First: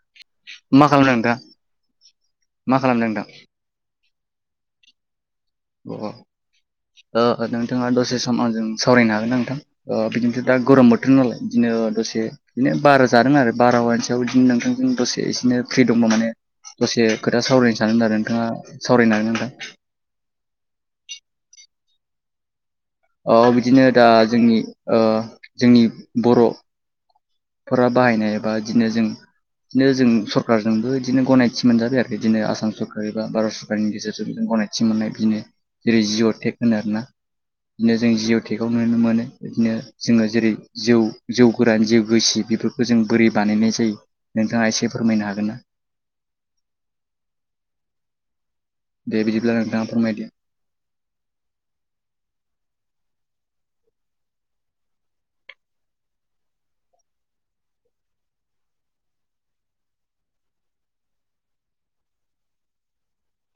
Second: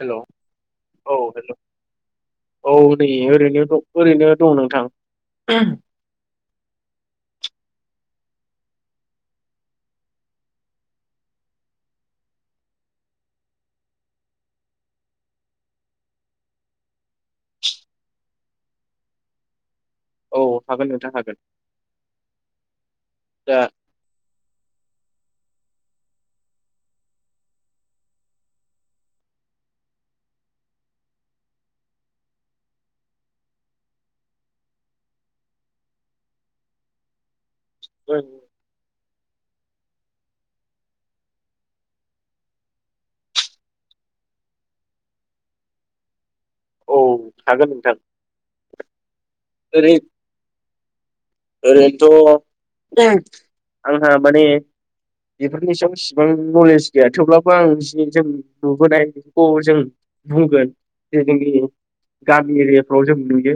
Hello मा खालामदों औ नोंथां हेलौ औ मा खालामदों नै नोंथां ओरैनो दं ओरैनो दं नोंथां अ ओ नोंथाङा दसे सम आजों सावरायनो हागोन ना नोंथां। ओ बिदिनोथ' दा गरम बोथोर नालाय बिदिनो दसे बिदिनो बार जादों आरो बारावहायनो बिदिनो नोंथांजों दसे इसेनो फ्रि दंबा माने दसे खोथा सावरायनो सानदोंमोन आरो नोंथाङा सावरायनो हागोन नोंथां? अ हागोन नोंथां हागोन अ बिदिनो दा ओ जोंनि जोंनि बर फोरा बाहायनाय एबा बिदिनो जों बिदिनो जों सरखारजोंबो बिदिनो गनायथि मोनजाबाय आरो बिदिनो आसाम सरकार एबा भारत सरकारनि गेजेरजोंबो गनायथि खाथि मोननाय बिदिनो जेरै जिअटेक होनो आरोना बिदिनो जों जिअटेकाव नुनो मोनो बिदिनो जोङो जेरै जौ जौ गोरान जिउ रोसि बेफोरखौ जों बोरै बानायनाय जायो नोंथाङा एसे फोरमायनो हागोन ना? औ हागोन नोंथां दे बिदिब्ला नोंथाङा ओरै फोरमायदो ओरैनोथ ओं आंहा माने बेफोरनि सायाव इसिबां नलेज गैया थेवब्लाबो आं जि जों नुबोनाय फजों बुंगोन जे जोंनि गामि एरियाफ्राव जों नुयो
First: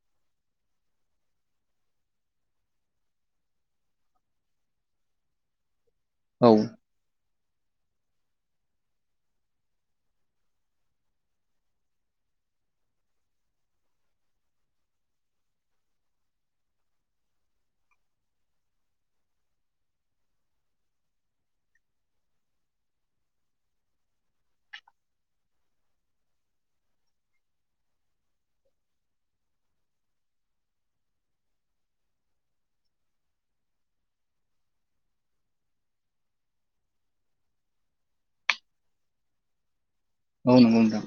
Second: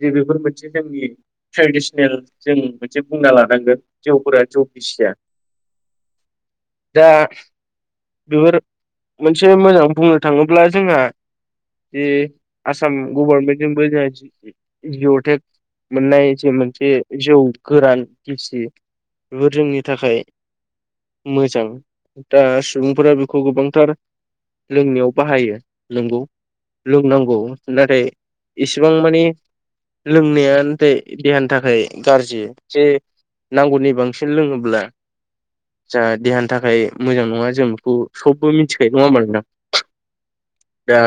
जे बेफोर मोनसे जोंनि ट्रेडिसनेल जों मोनसे बुंना लानांगोन जौफोरा जौ गिसिया औ दा बेफोर मोनसे मोजां बुंनो थाङोब्ला जोंहा जे आसाम गवारमेन्टजोंबो जोंहा जि जिअटेक मोननाय जे मोनसे जौ गोरान गिसि बेफोर जोंनि थाखाय मोजां दा सुबुंफोरा बेखौ गोबांथार लोंनायाव बाहायो नोंगौ लोंनांगौ नाथाय इसिबां माने लोंनाया नाथाय देहानि थाखाय गाज्रि जे नांगौनि बांसिन लोङोब्ला जा देहानि थाखाय मोजां नङा जों बेखौ सबबो मिथिखायो नङा होनबा नोंथां? औ नंगौ नोंथां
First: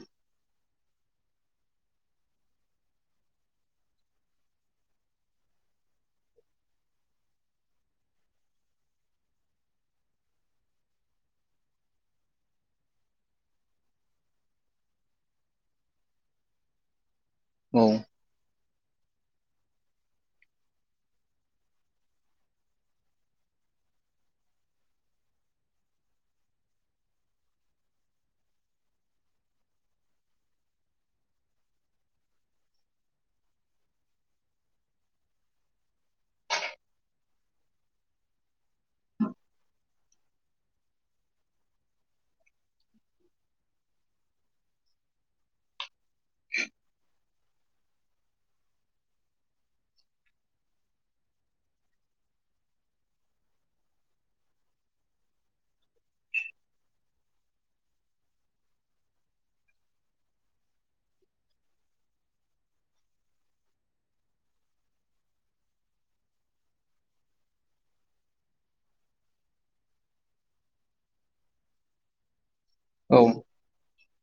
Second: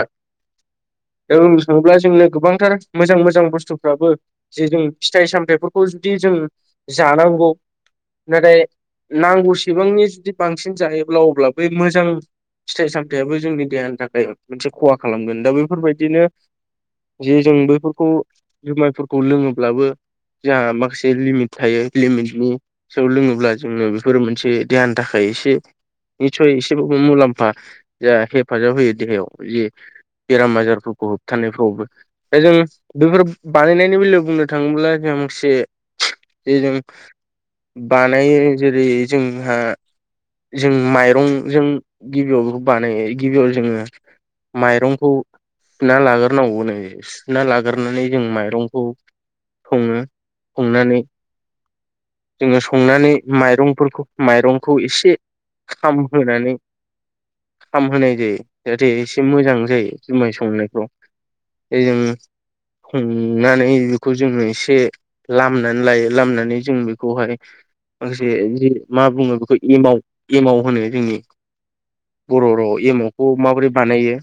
ओं सोङोब्ला जोंनो गोबांथार मोजां मोजां बुस्थुफ्राबो जे जों फिथाइ सामथाइफोरखौ जुदि जों जानांगौ नाथाय नांगौसेबांनि जुदि बांसिन जायोब्ला अब्ला बै मोजां फिथाइ सामथायाबो जोंनि देहानि थाखाय मोनसे खहा खालामगोन दा बेफोरबायदिनो जे जों औ बैफोरखौ जुमायफोरखौ लोङोब्लाबो जोंहा माखासे लिमिट थायो लिमिटनि जौ लोङोब्ला जोङो बेफोर मोनसे दहानि थाखाय एसे निसय एसेबाबो मुलाम्फा जा हेफाजाब होयो देहायाव जि बेराम आजारफोरखौ होबथानायफ्रावबो दा जों बेफोर बानायनायनि बेलायाव बुंनो थाङोब्ला जोंहा मोनसे जे जों बानायो जेरै जोंहा जों माइरंजों गिबियाव बेखौ बानायो गिबियाव जोङो माइरंखौ सुना लाग्रोनांगौ सुना लागोरनानै जों माइरंखौ सङो संनानै जोङो संनानै माइरंफोरखौ माइरंखौ एसे खामहोनानै खामहोनाय जायो जाहाथे एसे मोजां जायो जुमाय संनायखौ जों हमनानै बेखौ जोङो एसे लामनानै लायो लामनानै जों बेखौहाय माखासे जि मा बुङो बेखौ एमाव एमाव होनो जोंनि बर राव औ एमावखौ माबोरै बानायो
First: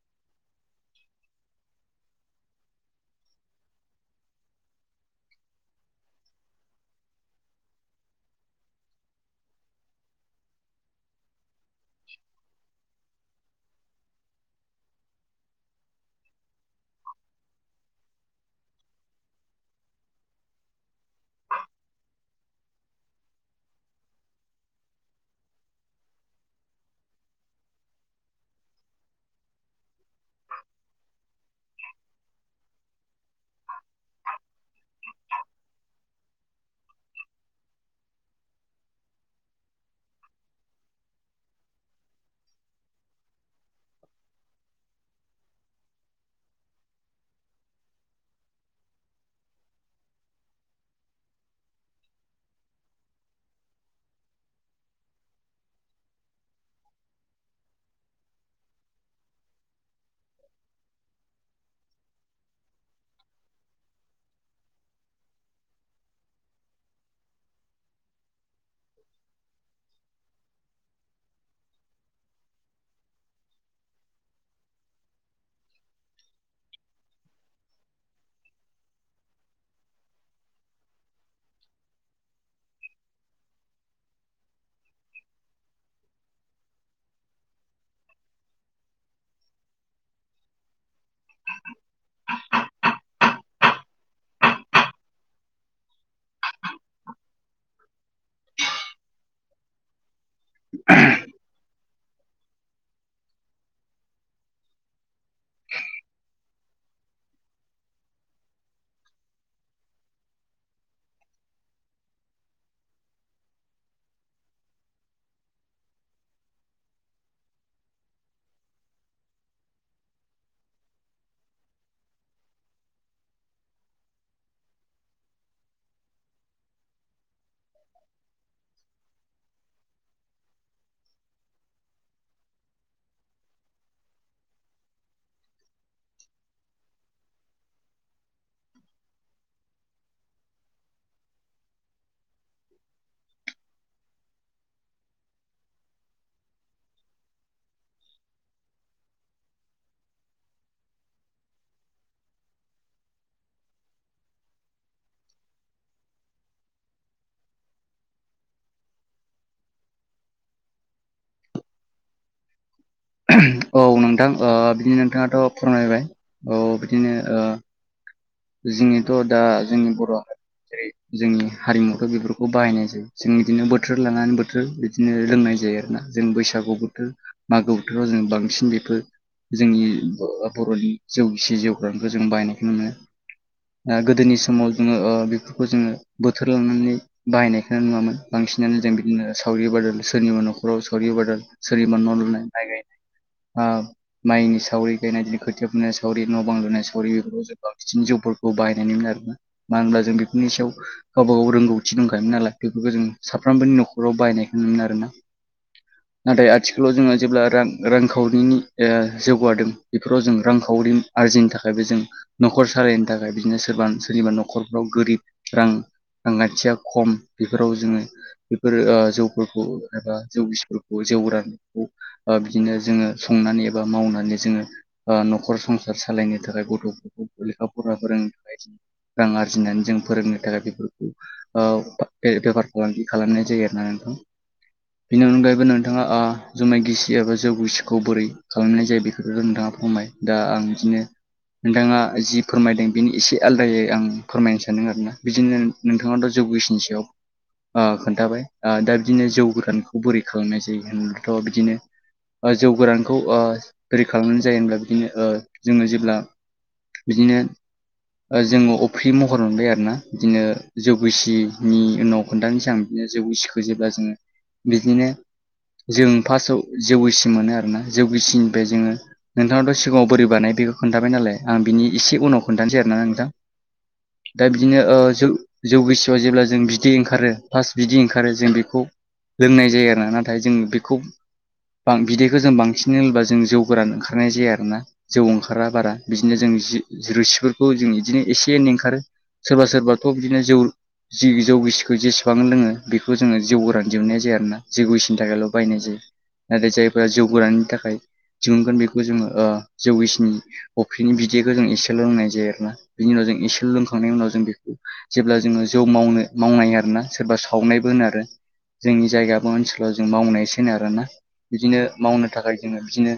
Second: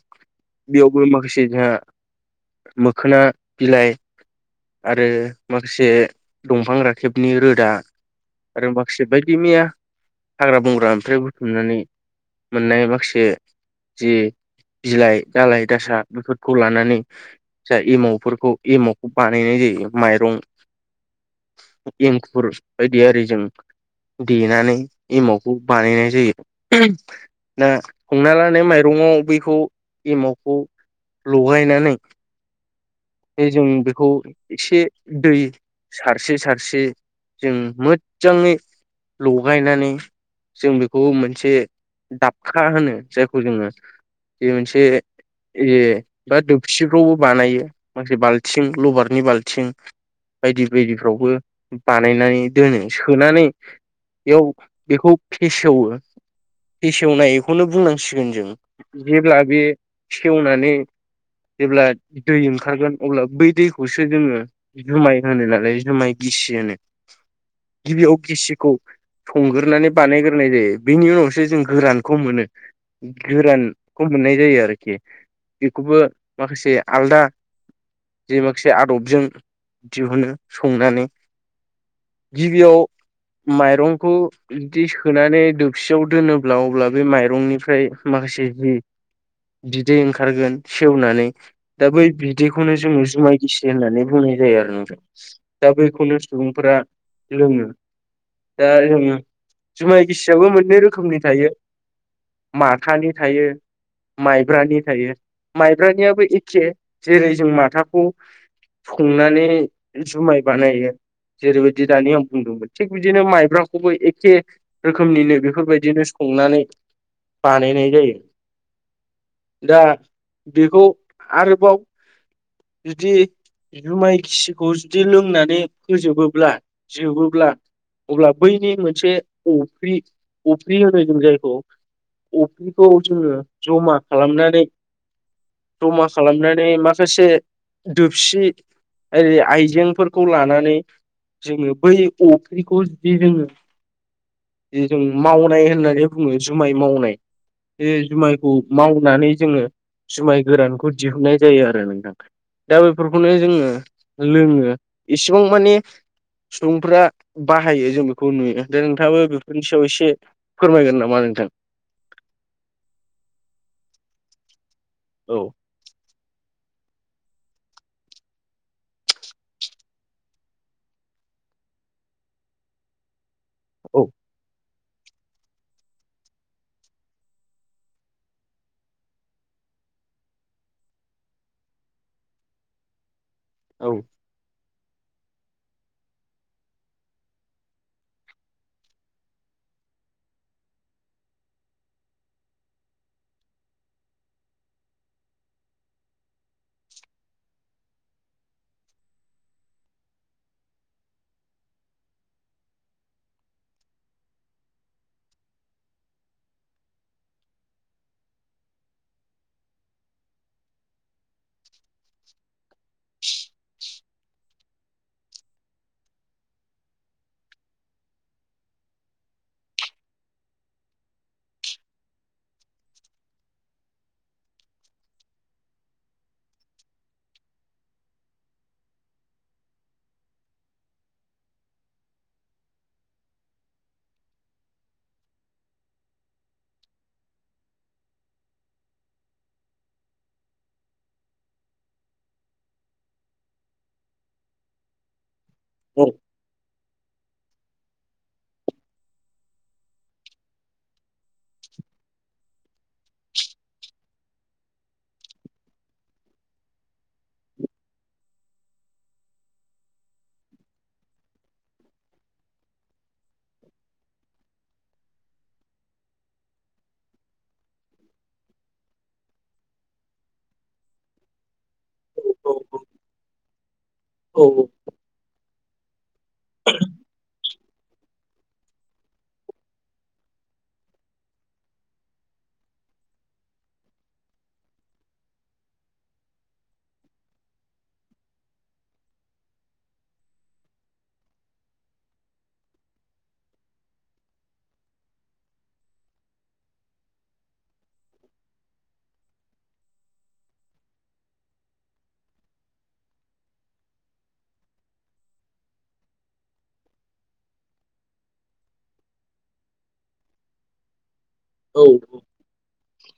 बेयावबो माखासे जोंहा मोखोना बिलाइ आरो माखासे दंफां राखेबनि रोदा आरो माखासे बायदि मैया हाग्रा बंग्रानिफ्राय बुथुमनानै मोननाय माखासे जे बिलाइ दालाय दासा बेफोरखौ लानानै जाहा एमावफोरखौ एमावखौ बानायनाय जायो। माइरं एंखुर बायदि आरिजों देनानै एमावखौ बानायनाय जायो। दा हमना ला नों माइरंआव बेखौ एमावखौ लगायनानै बे जों बेखौ एसे दै सारस्रि सारस्रि जों मोदजाङै लगायनानै जों बेखौ मोनसे दाबखा होनो जायखौ जोङो बे मोनसे ए बा दोबसिखौबो बानायो। माखासे बाल्थिं लबारनि बाल्थिं बायदि बायदिफ्रावबो बानायनानै दोनो। सोनानै बेयाव बेखौ फेसेवो फेसेवनायखौनो बुंनांसिगोन जों जेब्ला बे सेवनानै जेब्ला दै ओंखारगोन अब्ला बै दैखौसो जोङो जुमाय होनो नालाय जुमाय गिसि होनो। गिबियाव गिसिखौ संग्रोनानै बानायग्रोनाय जायो। बेनि उनावसो जों गोरानखौ मोनो। गोरानखौ मोननाय जायो आरोखि। बेखौबो माखासे आलदा जे माखासे आदबजों दिहुनो संनानै गिबियाव माइरंखौ बिदि सोनानै दोबसियाव दोनोब्ला अब्ला बे माइरंनिफ्राय माखासे जि बिदै ओंखारगोन सेवनानै दा बै बि दैखौनो जों जुमाय गिसि होननानै बुंनाय जायो आरो नोंथां। दा बैखौनो सुबुंफोरा लोङो। दा जोङो जुमाय गिसियाबो मोननै रोखोमनि थायो माथानि थायो। माइब्रानि थायो। माइब्रानियाबो एखे जेरै जों माथाखौ संनानै जुमाय बानायो। जेरैबायदि दानि आं बुंदोंमोन थिग बिदिनो माइब्राखौबो एखे रोखोमनिनो बेफोरबायदिनो संनानै बानायनाय जायो। दा बेखौ आरोबाव जुदि जुमाय गिसिखौ जुदि लोंनानै फोजोबोब्ला जोबोब्ला अब्ला बैनि मोनसे अफ्रि अफ्रि होनो जों जायखौ अफ्रिखौ जोङो जमा खालामनानै जमा खालामना नै माखासे दोबसि आरि आइजेंफोरखौ लानानै जोङो बै अफ्रिखौ जुदि जोङो दि जों मावनाय होननानै बुङो जुमाय मावनाय। बे जुमायखौ मावनानै जोङो जुमाय गोरानखौ दिहुननाय जायो आरो नोंथां। दा बेफोरखौनो जोङो लोङो इसेबां माने सुबुंफ्रा बाहायो जों बेखौ नुयो दा नोंथाङाबो बेफोरनि सायाव एसे फोरमायगोन नामा नोंथां? औ नोंथां ओ बिदि औ नोंथाङाथ' फोरमायबाय औ बिदिनो ओ जोंनिथ' दा जोंनि बर' [unintelligible] जेरै जोंनि हारिमुवथ' बेफोरखौ बाहायनाय जायो। जों बिदिनो बोथोर औ लांनानै बोथोर बिदिनो लोंनाय जायो आरोना। जों बैसागु बोथोर मागो बोथोराव जों बांसिन बेफोर जोंनि ब'-बर'नि जौ गिसि जौ गोरानखौ जों बायनायखौ नुनो मोनो। औ ओ गोदोनि समाव जोङो बेफोरखौ जोङो बोथोर लांनानै बाहायनायखो नुवामोन बांसिनानो जों बिदिनो सावरि बादोल सोरनिबा न'खराव सावरि बादलि सोरिबा न' लुनाय माय गायनाय ओ माइनि सावरि गायनाय बिदि खोथिया फुनाय सावरि न' बां लुनाय सावरि बेफोरखौ जोङो सिनजौफोरखौ बाहायनाय नुयोमोन आरोना मानो होनब्ला जों बेफोरनि सायाव गावबा गाव रोंगौथि दंखायोमोन नालाय बेफोरखौ जों साफ्रामबोनि न'खराव बायनायखौ नुनो मोनो आरो ना [inaudible] नाथाय आथिखालाव जोङो जेब्ला रां रांखावरिनि ओ जौगादों बेफोराव जों रांखावरि आरजिनो थाखायबो जों न'खर सालायनो थाखाय बिदिनो सोरबा सोरनिबा न'खरफ्राव गोरिब रां रांखानथिया खम बेफोराव जोङो बेफोरो ओ जौफोरखौ एबा जौ गिसिफोरखौ जौ रानायखौ ओ बिदिनो जोङो संनानै एबा मावनानै जोङो न'खर संसार सालायनो थाखाय गथ'फोरखौ लेखा फरा फोरोंनो थाखाय रां आरजिनानै जों फोरोंनो थाखाय बेफोरखौ ओ बेफार फालांगि खालामनाय जायो आरा नोंथां। बेनि अनगायैबो नोंथाङा ओजुमाय गिसि एबा जौ गिसिखौ बोरै खालामनाय जायो बेखौ' नोंथाङा फोरमबाय। दा आं बिदिनो नोंथाङा जि फोरमायदों बेनि एसे आलादायै आं फोरमायनो सानदों आरोना बिदिनो औ नोंथाङाथ' जौगिसिनि सायाव ओ खोन्थाबाय ओ दा बिदिनो जौ गोखानयखौ बोरै खालामनाय जायो होनब्लाथ' बिदिनो ओ जौ गोरानखौ ओ बोरै खालामनाय जायो होनब्ला बिदिनो ओ जोङो जेब्ला बिदिनो जोङो अफ्रि महर मोनबाय आरोना बिदिनो जौगिसिनि उनाव खोन्थानो सिगां बिदिनो जौ गसिखो जेब्ला जोङो बिदिनो जों फार्स्टआव जौगिसि मोनो आरोना जौगेसिनिफ्राय जोङो नोंथांनावथ' सिगाङाव बोरै बानाय बेखौ खोन्थाबाय नालाय आं बिनि एसे उनाव खोन्थानोसै आरोना नोंथां दा औ बिदिनो ओ जों जौ गिसिबा जेब्ला जों बिदि ओंखारो फार्स्ट बिदि ओंखारो जों बेखौ लोंनाय जायो आरोना नाथाय जों बेखौ बां बिदैखौ जों बांसिन होनबा जों जौ गोरान ओंखारनाय जाया आरोना जौ ओंखारा बारा बिदिनो जों जि रुसिफोरखौ जों बिदिनो एसे एनै ओंखारो सोरबा सोरबाथ' बिदिनो जौ जि जौगिसिखौ जेसेबां लोङो बेखौ जोङो जौ गोरान जोबनाय जाया आरोना जौ गोैसिनि थाखायल' बायनाय जायो। नाथाय जायफोरा जौराननि थाखाय दिहुनगोन बेखौ जोङो ओ जौगिसिनि अफ्रिनि बिदैखौ जों एसे लोंनाय जायो आरोना बिनि उनाव जों एसे लोंखांनायनि उनाव जों बेखौ जेब्ला जोङो जौ मावनो मावनाय आरोना सोरबा सावनायबो होनो आरो। जोंनि जायगायाबो ओनसोलाव जों मावनायसो होनो आरो आरोना। बिदिनो औ मावनो थाखाय जोङो बिदिनो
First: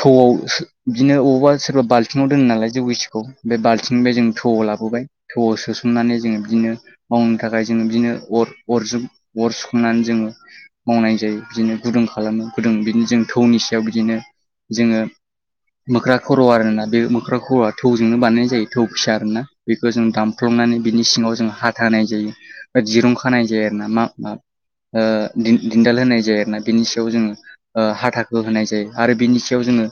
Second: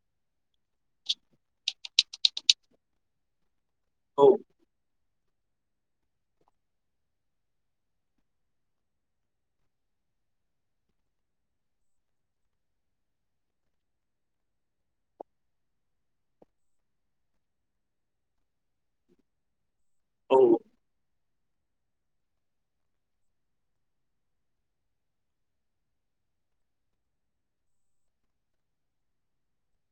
थौआवसो बिदिनो अबावबा सोरबा बाल्थिङाव दोनो नालाय जौ गिसिखौ बे बाल्थिंनिफ्राय जों औ थौवआव लाबोबाय। थौआव सो सोमनानै जोङो बिदिनो मावनो थाखाय जोङो बिदिनो अर अरजों अर सुखांनानै जोङो मावनाय जायो बिदिनो गुदुं खालामो गुदुं बिदिनो जों थौनि सायाव बिदिनो जोङो मोख्रा खर' आर ना बे मोख्रा खर'आ थौजोंनो बानायनाय जायो थौ फिसा आरो ना बेखौ जों औ दानफ्लंनानै बिनि सिङाव जों हा थानाय जायो दा दिरुं खानाय जाया आरो ना मा मा ओ दिन दिनदाल होनाय जाया आरोना बिनि सायाव जोङो ओ हाथाखौ होनाय जायो आरो बिनि सायाव जोङो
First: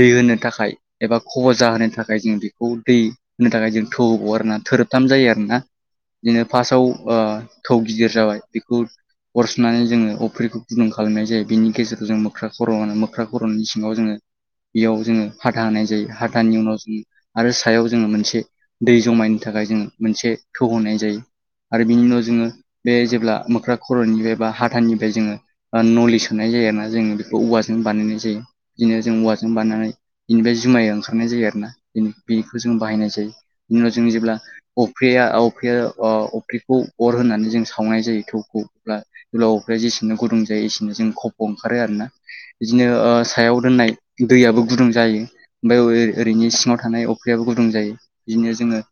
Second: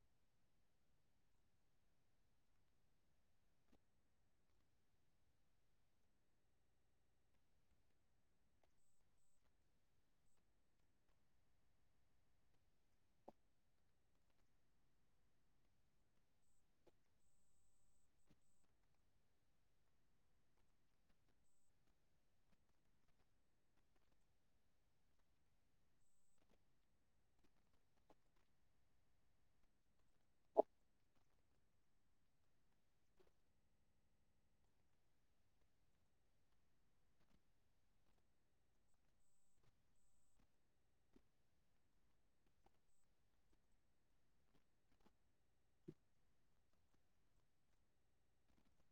दै होनो थाखाय एबा खब' जाहोनो थाखाय जों बेखौ दै होनो थाखाय जों थौव आरोबना थोरोबथाम जायो आरोना बिदिनो फार्स्टाव ओ थौ गिदिर जाबाय बेखौ अरसुनानै जोङो अफ्रिखौ गुदुं खालामनाय जायो बेनि गेजेराव जों मोख्रा खर' मोख्रा खर'नि सिङाव जोङो बेयाव जोङो हाथा होनाय जायो हाथानि उनाव जों आरो सायाव जोङो मोनसे दै जमायनो थाखाय जों मोनसे थौ होनाय जायो। आरो बिनि उनाव जोङो बे जेब्ला मोख्रा खर'निबे बा हाथानिफाय जोङो आ नलि सोनाय जायो आरो ना जों बिखौ औवाजों बानायनाय जायो दिनो जों औवा जों बनायनाय इनिफाय जुमाय ओंखारनाय जायो आरोना इन बिखौ जों बाहायनाय जायो बिनि उनाव जों जेब्ला अफेया अफेया अ अफेखौ अर होननानै जों सावनाय जायो थौखौ अब्ला दुलावफे जिसिनो गुदुं जायो इसिनो जों खबब' ओंखारो आरोना जिनो ओ सायाव दोननाय दैयाबो गुदुं जायो ओमफाय [unintelligible] ओरैनो सिङाव थानाय अख्रियाबो गुदुं जायो इनो जोङो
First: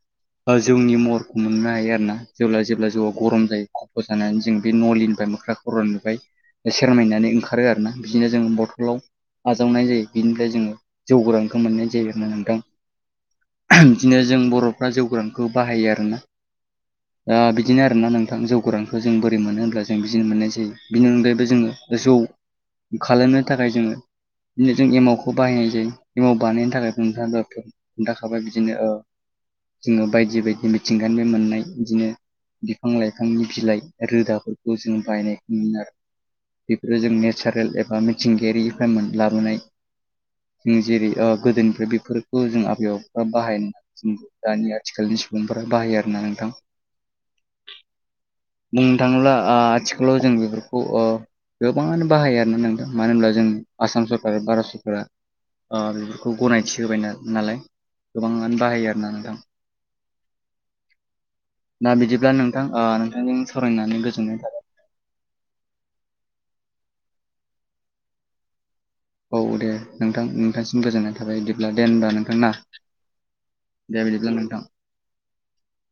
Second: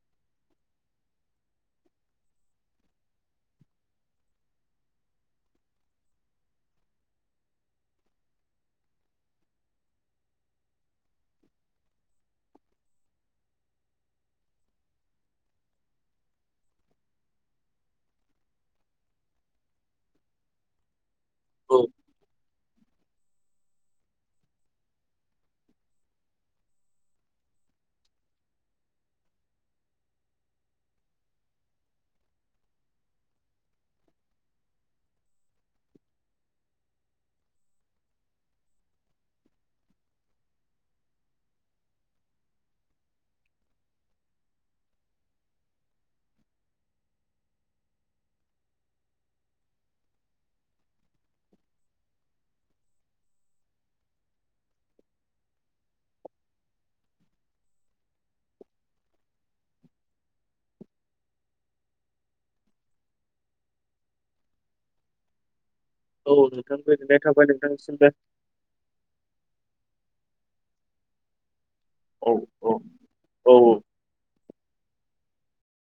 बा जौनि महरखौ मोननो हायो आरो ना जेब्ला जेब्ला जौआ गरम जायो खफ' जानानै जों बे न'लिनिफाय मोख्राखौ खर'निफाय एसेरनायनानै ओंखारो आरो ना बिदिनो जों बथ'लाव आजावनाय जायो बिनिफ्राय जोङो जौगोरानखौ मोननाय जायो आरोना नोंथां [unintelligible] दिनो जों बर'फ्रा जौगोरानखौ बाहायो आरोना आ बिदिनो आरो ना नोंथां जौ गोरांखौ जों बोरै मोनो होनब्ला जों बिदिनो मोननाय जायो बिनि अनगायै बो जोङो जौ खालामनो थाखाय जोङो बिदिनो जों एमावखौ बाहायनाय जायो एमाव बानायनो थाखाय नोंथाङा [unintelligible] खोन्थाखाबाय बिदिनो ओ जोङो बायदि बायदि मिथिंगानि [unintelligible] मोननाय बिदिनो बिफां लाइफांनि बिलाइ रोदाफोरखौ जों बायनायखौ मोन आरो बेफोरो जों नेचारेल एबा मिथिंगायारिफ्राय मोन लाबोनाय जों जेरै ओ गोदोनिफ्राय बेफोरखौ जों आबै आबौफा बाहायन [unintelligible] दानि आथिखालनि सुबुंफोरा बाहायो आरोना नोंथां बुंनो थाङोला आ आथिखालाव जों बेफोरखौ ओ गोबाङानो बाहायो आरोना नांदों मानो होनब्ला जों आसाम सरकारा बारास फोरा ओ बेफोरखौ गनायथि होबाय नालाय गोबाङानो बाहायो आरो ना नोंथां ना बिदिब्ला नोंथां ओ नोंथांजों सावरायनानै गोजोननाय [unintelligible] औ नोंथां गोजोननाय थाबाय नोंथांनिसिमबो औ दे नोंथां नोंथांसिम गोजोननाय थाबाय बिदिब्ला दे होनबा औ नोंथां ना औ औ औ [inaudible] दे बिदिब्ला नोंथां